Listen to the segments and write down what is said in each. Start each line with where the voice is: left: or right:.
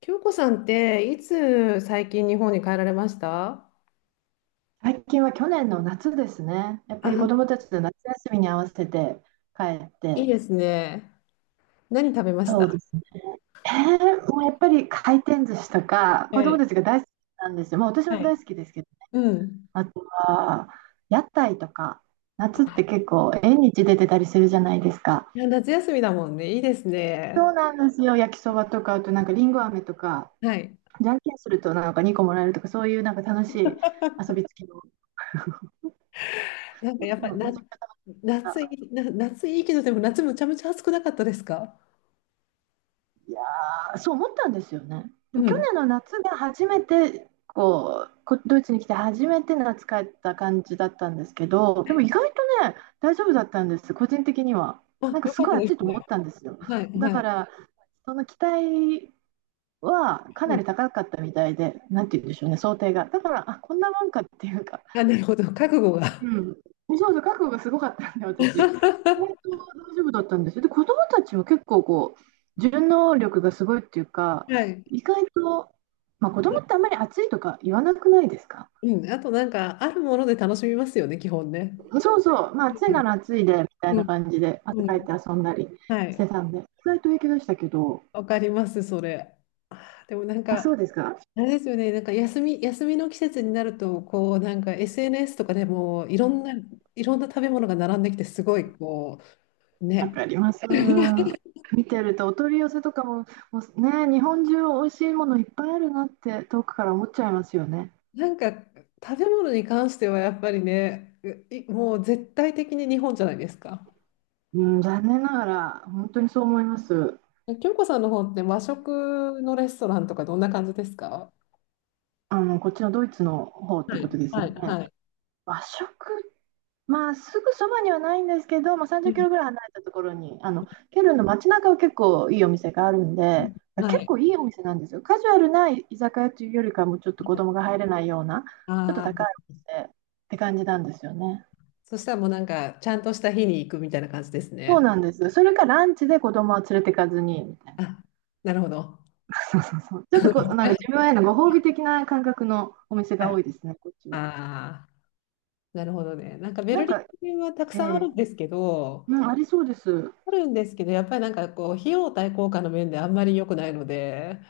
left: 京子さんっていつ最近日本に帰られました？
right: 最近は去年の夏ですね。やっぱり子
left: あ、
right: 供たちの夏休みに合わせて帰っ
left: いい
right: て、
left: ですね。何食べまし
right: そうで
left: た？
right: すね。えもうやっぱり回転寿司とか、子
left: は
right: 供
left: い。
right: たちが大好きなんですよ。もう私も
left: はい。
right: 大好きですけど、
left: うん。
right: あとは屋台とか、夏って結構縁日出てたりするじゃないですか。
left: いや夏休みだもんね。いいです
right: そ
left: ね。
right: うなんですよ。焼きそばとか、あとなんかりんご飴とか、
left: はい。
right: じゃんけんするとなんか2個もらえるとか、そういうなんか楽しい遊びつきの。
left: なんか
right: う
left: やっぱり
right: ん、
left: な
right: めちゃくちゃ楽しかった。
left: 夏いいけど、でも夏むちゃむちゃ暑くなかったですか？
right: あー、そう思ったんですよね。で
left: う
right: も去
left: ん。
right: 年の夏が初めてこうこドイツに来て初めて夏帰った感じだったんですけど、でも意外とね、大丈夫だったんです、個人的には。な
left: あ、
right: んか
left: よ
right: す
left: かっ
right: ご
left: た
right: い
left: で
right: 暑い
left: す
right: と思
left: ね。
right: ったんですよ。
left: はい、
right: だ
left: は
right: か
left: い。
right: らその期待はか
left: う
right: な
left: ん。
right: り高かったみたいで、なんて言うんでしょうね、想定が。だから、あ、こんなもんかっていうか、
left: あ、なるほど。覚悟が。
right: うん。そうそう、覚悟がすごかったんで、私。意外と 大丈夫だったんですよ。で、子供たちも結構こう、順応力がすごいっていうか、
left: はい。
right: 意外と、まあ、子供ってあんまり暑いとか言わなくないですか？
left: うん。あとなんか、あるもので楽しみますよね、基本ね。
right: そうそう、まあ、
left: う
right: 暑いな
left: ん、
right: ら暑いで、みたい
left: う
right: な
left: ん、
right: 感じで、汗
left: う
right: かい
left: ん。
right: て遊んだり
left: は
right: して
left: い。
right: たんで、意外と平気でしたけど、
left: わかります、それ。あでもなん
right: まあ、そ
left: か、
right: うですか。
left: あれですよね、なんか休みの季節になると、こう、なんか SNS とかでも、いろんな食べ物が並んできて、すごい、こう、
right: わ
left: ね。
right: かります。見てると、お取り寄せとかも、もうね、日本中美味しいものいっぱいあるなって、遠くから思っちゃいますよね。
left: なんか、食べ物に関してはやっぱりね、もう絶対的に日本じゃないですか。
right: うん、残念ながら、本当にそう思います。
left: 京子さんの方って和食のレストランとかどんな感じですか？
right: こっちのドイツの方っ
left: は
right: てこ
left: い、
right: とです
left: は
right: よ
left: い、
right: ね。
left: はい。
right: 和食、まあ、すぐそばにはないんですけど、まあ、
left: う
right: 30キ
left: ん。
right: ロぐらい離れたところに、ケルンの街中は結構いいお店があるん
left: うん。
right: で、
left: は
right: 結
left: い。
right: 構いいお店なんですよ。カジュアルな居酒屋というよりかも、ちょっと子
left: はい。
right: 供が入れないような、ちょっと
left: あ
right: 高い
left: あ、
right: お店って感じなんですよね。
left: そしたらもうなんか、ちゃんとした日に行くみたいな感じです
right: そう
left: ね。
right: なんです。それかランチで子供は連れてかずに、みたいな。
left: あ、なるほど。
right: そうそうそう。ちょっとこう、なんか自 分へのご褒美的な感覚のお店
left: はい。
right: が多
left: あ
right: いですね、こっちは。
left: あー、なるほどね。なんかベ
right: な
left: ル
right: ん
left: リ
right: か、
left: ンはたく
right: え
left: さんある
right: え、
left: んですけど、
right: うん、ありそうです。
left: あるんですけど、やっぱりなんかこう、費用対効果の面であんまり良くないので、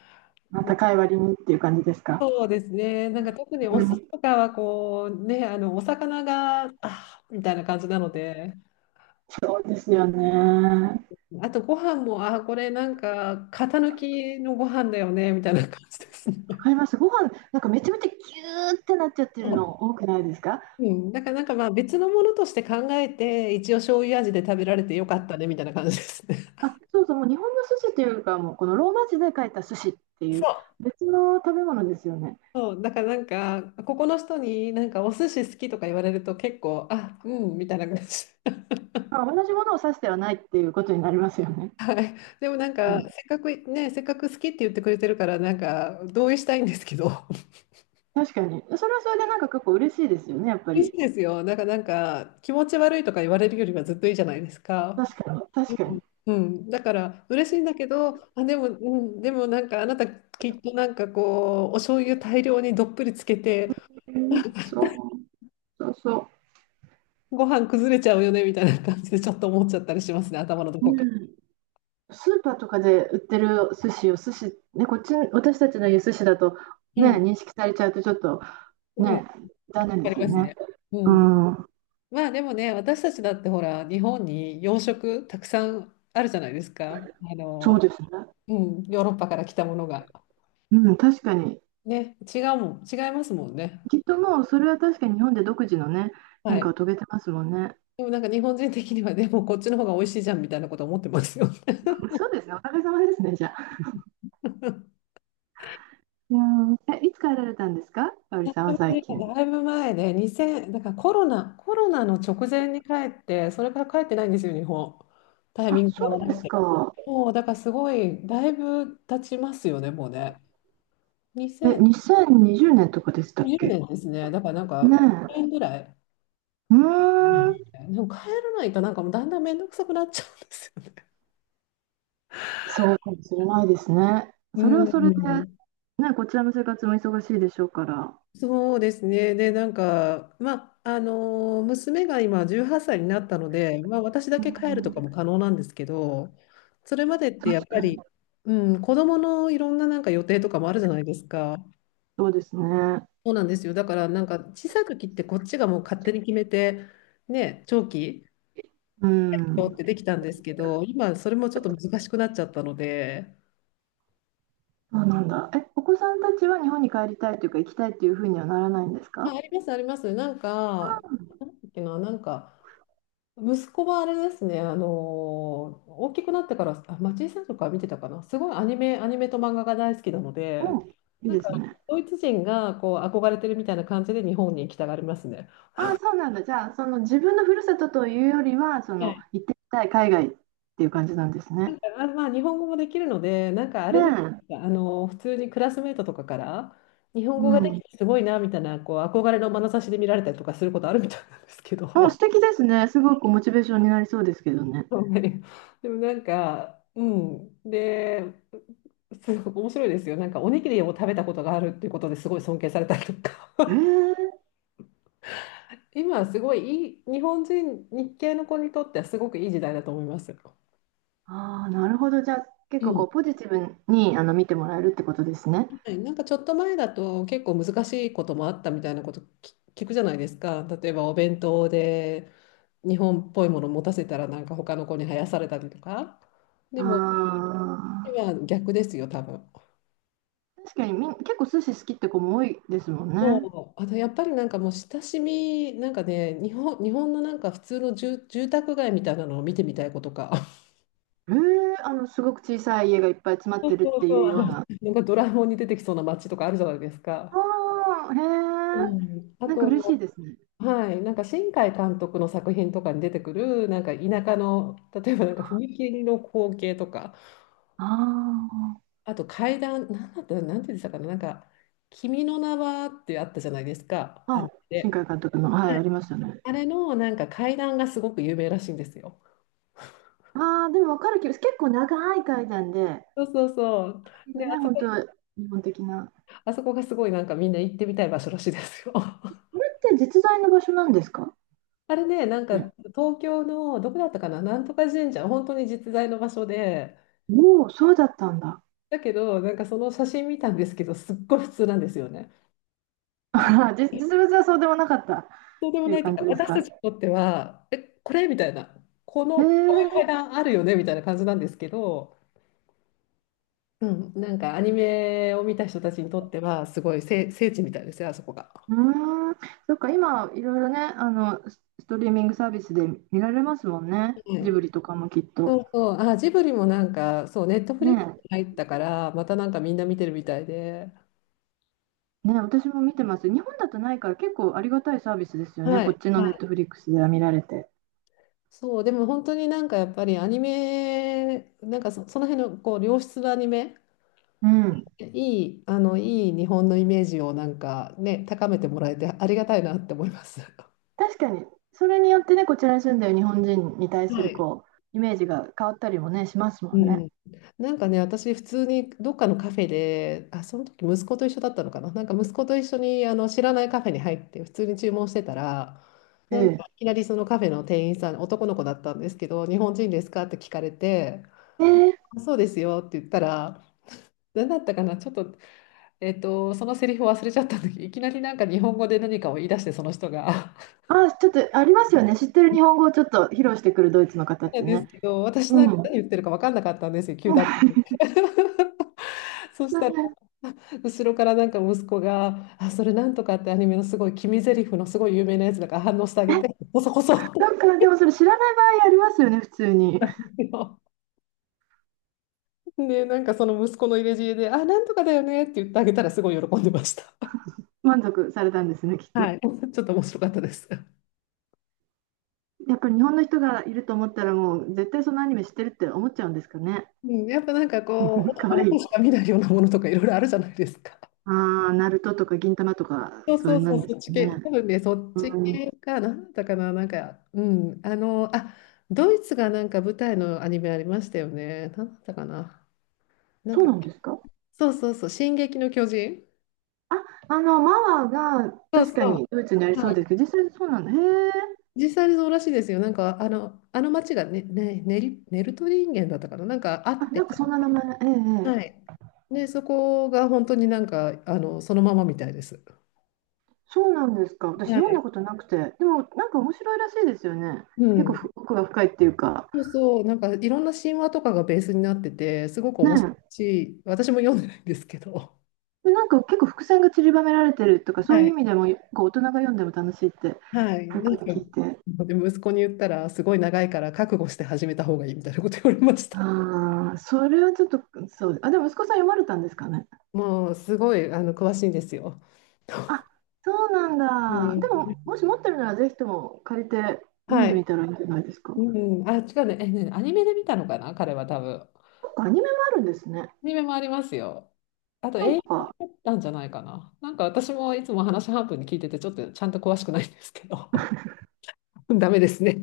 right: まあ、高い割にっていう感じですか。
left: そうですね、なんか特にお
right: う
left: 寿司
right: ん、
left: とかはこう、ね、あのお魚が、あーみたいな感じなので、
right: そうですよね。
left: あとご飯も、あー、これなんか、型抜きのご飯だよね、みたいな感じです
right: わか
left: ね。
right: ります。ご飯、なんかめちゃめちゃギューってなっちゃっ てる
left: そ
right: の多くないですか？
left: ううん、だからなんかまあ別のものとして考えて、一応醤油味で食べられてよかったね、みたいな感じですね。
right: あ、そうそう、もう日本の寿司というかもうこのローマ字で書いた寿司っていう
left: そ
right: 別の食べ物ですよね。
left: う。そう、だからなんか、ここの人になんかお寿司好きとか言われると結構、あ、うん、みたいな感じ。
right: まあ、同じものを指してはないっていうことになりますよね。
left: でもなん
right: う
left: か、せ
right: ん、
left: っかくね、せっかく好きって言ってくれてるから、なんか同意したいんですけど、
right: 確かに。それはそれでなんか結構嬉しいですよね、やっぱ
left: いい
right: り。
left: ですよ。なんか気持ち悪いとか言われるよりはずっといいじゃないですか。
right: 確かに、
left: う
right: 確か
left: ん、
right: に。
left: うんだから嬉しいんだけど、あ、でも、うん、でもなんかあなたきっとなんかこう、お醤油大量にどっぷりつけて、
right: うんそう、そうそ
left: ご飯崩れちゃうよねみたいな感じでちょっと思っちゃったりしますね、頭のど
right: う。
left: こか。
right: うん。スーパーとかで売ってる寿司を寿司、ね、こっち、私たちの言う寿司だと、
left: う
right: ね、
left: ん。
right: 認識されちゃうとちょっと
left: うん。わ
right: ね、残念
left: か
right: で
left: り
right: すよ
left: ます
right: ね。
left: ね。う
right: う
left: ん。
right: ん、
left: まあでもね、私たちだってほら、日本に洋食たくさんあるじゃないですか。あ
right: そう
left: の、
right: ですね。
left: うん、ヨーロッパから来たものが。
right: うん、確かに。
left: ね、違うもん、違いますもんね。
right: きっともうそれは確かに日本で独自のね、変
left: は
right: 化
left: い。
right: を遂げてますもんね。
left: でもなんか日本人的にはでもこっちの方が美味しいじゃんみたいなこと思ってますよ。
right: そうですね、おかげさまですね、じゃあ。いや、いつ帰られたんですか、かおり
left: 私
right: さんは
left: も
right: 最
left: ね、
right: 近。
left: だいぶ前で2000、だからコロナの直前に帰って、それから帰ってないんですよ、日本。タイ
right: あ、
left: ミング
right: そ
left: が合わ
right: うで
left: なく
right: す
left: て。
right: か。
left: もうだからすごい、だいぶ経ちますよね、もうね。
right: え、
left: 2000、
right: 2020年とかでしたっ
left: 10
right: け？
left: 年ですね。だからなん
right: ね
left: か、1
right: え。
left: 年ぐらい。うん。
right: うーん、
left: でも帰らないとなんかもうだんだん面倒くさくなっちゃうんですよね。
right: そうかもしれないですね。
left: う
right: それはそれで
left: ん、
right: ね、こちらの生活も忙しいでしょうから。
left: そうですね。で、なんか、まあ、あの娘が今18歳になったので、まあ、私だ
right: う
left: け帰ると
right: ん、
left: かも可能なんですけど、それまでって
right: 確
left: やっぱ
right: かに。
left: り、うん、子供のいろんななんか予定とかもあるじゃないですか。
right: そうですね。
left: そうなんですよ。だからなんか小さい時ってこっちがもう勝手に決めて、ね、長期
right: う
left: よっ
right: ん。
left: てできたんですけど、今それもちょっと難しくなっちゃったので、
right: そうなんだ。え、お子さんたちは日本に帰りたいというか、行きたいっていうふうにはならないんですか？
left: あ、あります、あります。なんか、なんだっけな、なんか、息子はあれですね、あの大きくなってから、あ、町井さんとか見てたかな、すごいアニメと漫画が大好きなので、
right: もう、いい
left: なん
right: で
left: か、
right: すね。
left: ドイツ人がこう憧れてるみたいな感じで日本に行きたがりますね。
right: ああ、そうなんだ。じゃあ、その自分のふるさとというよりは、その行ってみたい海外っていう感じなんです
left: な
right: ね。
left: んかまあまあ、日本語もできるので、なんかあ
right: ね
left: れじゃないです
right: え。
left: か、あの、普通にクラスメートとかから、日本
right: う
left: 語がで
right: ん。
left: きてすごいなみたいな、こう憧れの眼差しで見られたりとかすることあるみたいなんですけど、
right: あ、
left: はい。
right: 素敵ですね。すごくモチベーションになりそうですけど ね。
left: でもなんか、うん、で、すごく面白いですよ、なんかおにぎりを食べたことがあるっていうことですごい尊敬されたりとか、
right: ええ、
left: 今はすごいいい、日本人、日系の子にとってはすごくいい時代だと思います。
right: ああ、なるほど。じゃあ、結
left: う
right: 構こ
left: ん。
right: うポジティブに見てもらえるってことですね。
left: はい。なんかちょっと前だと結構難しいこともあったみたいなこと聞くじゃないですか。例えばお弁当で日本っぽいものを持たせたらなんか他の子に生やされたりとか。でも
right: ああ、
left: 今は逆ですよ、多分。
right: 確かに結構寿司好きって子も多いですもんね。
left: そう、あとやっぱりなんかもう親しみ、なんかね、日本のなんか普通の住宅街みたいなのを見てみたいことか。
right: へえ、すごく小さい家がいっぱい詰 まっ
left: そう
right: てるって
left: そう、
right: い う
left: あ
right: よう
left: の、
right: な。
left: なんかドラえもんに出てきそうな街とかあるじゃないですか。
right: ああ、
left: う
right: へえ、
left: ん、あ
right: なんか嬉しい
left: と、
right: ですね。
left: はい、なんか新海監督の作品とかに出てくるなんか田舎の、例えばなんか踏切の光景とか、
right: あ
left: あと階段なんだったなんて言ってたかな、なんか「君の名は」ってあったじゃないですか、あ
right: あ、あ、
left: メ
right: 新
left: で、
right: 海監督の、はい、ありましたね。
left: あれのなんか階段がすごく有名らしいんですよ。
right: ああ、でも分かる気がする。結構長い階段で、
left: そうそうそう。
right: これが
left: で、あ
right: ね、
left: そ
right: 本
left: こ、
right: 当日本的な。
left: あそこがすごいなんかみんな行ってみたい場所らしいですよ。
right: これって実在の場所なんですか
left: あれね、なんか
right: ね。
left: 東京のどこだったかな、なんとか神社、本当に実在の場所で、
right: おお、そうだったんだ。
left: だけど、なんかその写真見たんですけど、すっごい普通なんですよね。
right: あらじ実物はそうでもなかったっ
left: そうでも
right: ていう
left: ないという
right: 感じ
left: か、
right: です
left: 私
right: か。
left: たちにとっては、え、これみたいな、
right: へ
left: こ
right: え、
left: ういう階段あるよねみたいな感じなんですけど、うん、なんかアニメを見た人たちにとっては、すごい聖地みたいですよ、あそこが。
right: うーん、そっか、今、いろいろね、スストリーミングサービスで見られますもんね。
left: は
right: ジブ
left: い、
right: リとかもきっと。
left: そうそう、あ、ジブリもなんか、そう、ネットフ
right: ね
left: リックスに入ったから、またなんかみんな見てるみたいで、
right: え、ねえ、私も見てます。日本だとないから結構ありがたいサービスですよね。
left: は
right: こっ
left: い、
right: ちの
left: は
right: ネッ
left: い。
right: トフリックスでは見られて。
left: そう、でも本当になんかやっぱりアニメ、なんかその辺のこう良質なアニメ、
right: うん。
left: いい日本のイメージをなんかね、高めてもらえてありがたいなって思います。
right: 確かに、それによってね、こちらに住んでる日本人に対す
left: は
right: る
left: い。
right: こう、イメージが変わったりもね、しますも
left: う
right: んね。
left: ん、なんかね、私、普通にどっかのカフェで、あ、その時息子と一緒だったのかな、なんか息子と一緒にあの知らないカフェに入って、普通に注文してたら、
right: え
left: なんか
right: え。
left: いきなりそのカフェの店員さん、男の子だったんですけど、日本人ですかって聞かれて、
right: ええ。
left: あそうですよって言ったら、何だったかな、ちょっと、そのセリフを忘れちゃったんだけど、いきなりなんか日本語で何かを言い出して、その人が。
right: あ、ちょっとありますよね。知ってる日本語をちょっと披露してくるドイツの方っ
left: なん
right: て
left: です
right: ね。
left: けど、私
right: う
left: なんか
right: ん。
left: 何言ってるか分かんなかったんですよ、急だったん で。そしたら、後ろからなんか息子が、あ、それなんとかってアニメのすごい君ゼリフのすごい有名なやつだから反応してあげて、こそこそっ
right: なん
left: て
right: か、でもそれ知らない場合ありますよね、普通に。
left: 言うの。で、なんかその息子の入れ知恵で、あ、なんとかだよねって言ってあげたらすごい喜んでました。
right: 満足されたんですね、きっ
left: は
right: と。
left: い。ちょっと面白かったです。
right: やっぱり日本の人がいると思ったらもう絶対そのアニメ知ってるって思っちゃうんですかね。
left: うん、やっぱなんかこう、
right: か
left: 男
right: わ
left: の
right: いい。
left: 子しか見ないようなものとかいろいろあるじゃないですか。
right: ああ、ナルトとか銀魂とか
left: そう
right: そうい
left: そ
right: う
left: う
right: のなん
left: そう、
right: です
left: そっ
right: か
left: ち系、多
right: ね。
left: 分ね、そっち
right: うん、
left: 系かな、なんだったかな、なんか、うん、あの、あ、ドイツがなんか舞台のアニメありましたよね、なんだったかな、なん
right: そう
left: か、
right: なんですか？
left: そうそうそう、進撃の巨人、
right: マワが
left: そう
right: 確
left: そ
right: かにドイツにあり
left: う、
right: そうで
left: は
right: すけど、実際そうなんだ。へえ。
left: い、実際にそうらしいですよ、なんか、あの、あの町がね、ネルトリンゲンだったかな、なんかあ
right: あ、
left: っ
right: な
left: て、
right: んかそんな名前。えええ
left: は
right: え、
left: い、で、そこが本当になんか、あの、そのままみたいです。
right: そうなんですか。私
left: は
right: 読んだ
left: い、
right: ことなくて。でもなんか面白いらしいですよね。
left: う
right: 結構
left: ん。
right: ふ奥が深いっていうか。
left: そうそう、なんかいろんな神話とかがベースになってて、すごく
right: ね
left: 面白
right: え。
left: いし、私も読んでないんですけど、
right: で、なんか結構伏線が散りばめられてるとか、
left: は
right: そういう意
left: い。
right: 味でも、こう大人が読んでも楽しいってよ
left: はい、なん
right: く
left: か、
right: 聞いて。
left: で息子に言ったら、すごい長いから覚悟して始めた方がいいみたいなこと言われました。
right: ああ、それはちょっと、そう、あ、でも息子さん読まれたんですかね。
left: もう、すごい、あの、詳しいんですよ。
right: あ、そうな
left: う
right: んだ。で
left: ん、
right: も、もし持ってるなら、ぜひとも借りて読ん
left: は
right: で
left: い。
right: みたらいいんじゃないですか。
left: う
right: な
left: ん、あ、違うね、え、ね、アニメで見たのかな、彼は多分。ア
right: んかアニメもあるんですね。
left: ニメもありますよ。あと、
right: な
left: 映
right: んか、
left: 画だったんじゃないかな。なんか私もいつも話半分に聞いてて、ちょっとちゃんと詳しくないんですけど、ダメですね。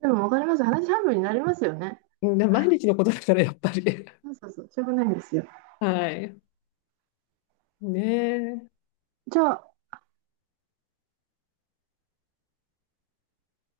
right: でもわかります。話半分になりますよね。
left: うん、毎日のことだからやっぱり。
right: そうそうそう、しょうがないんですよ。
left: はい。ねえ。
right: じゃあ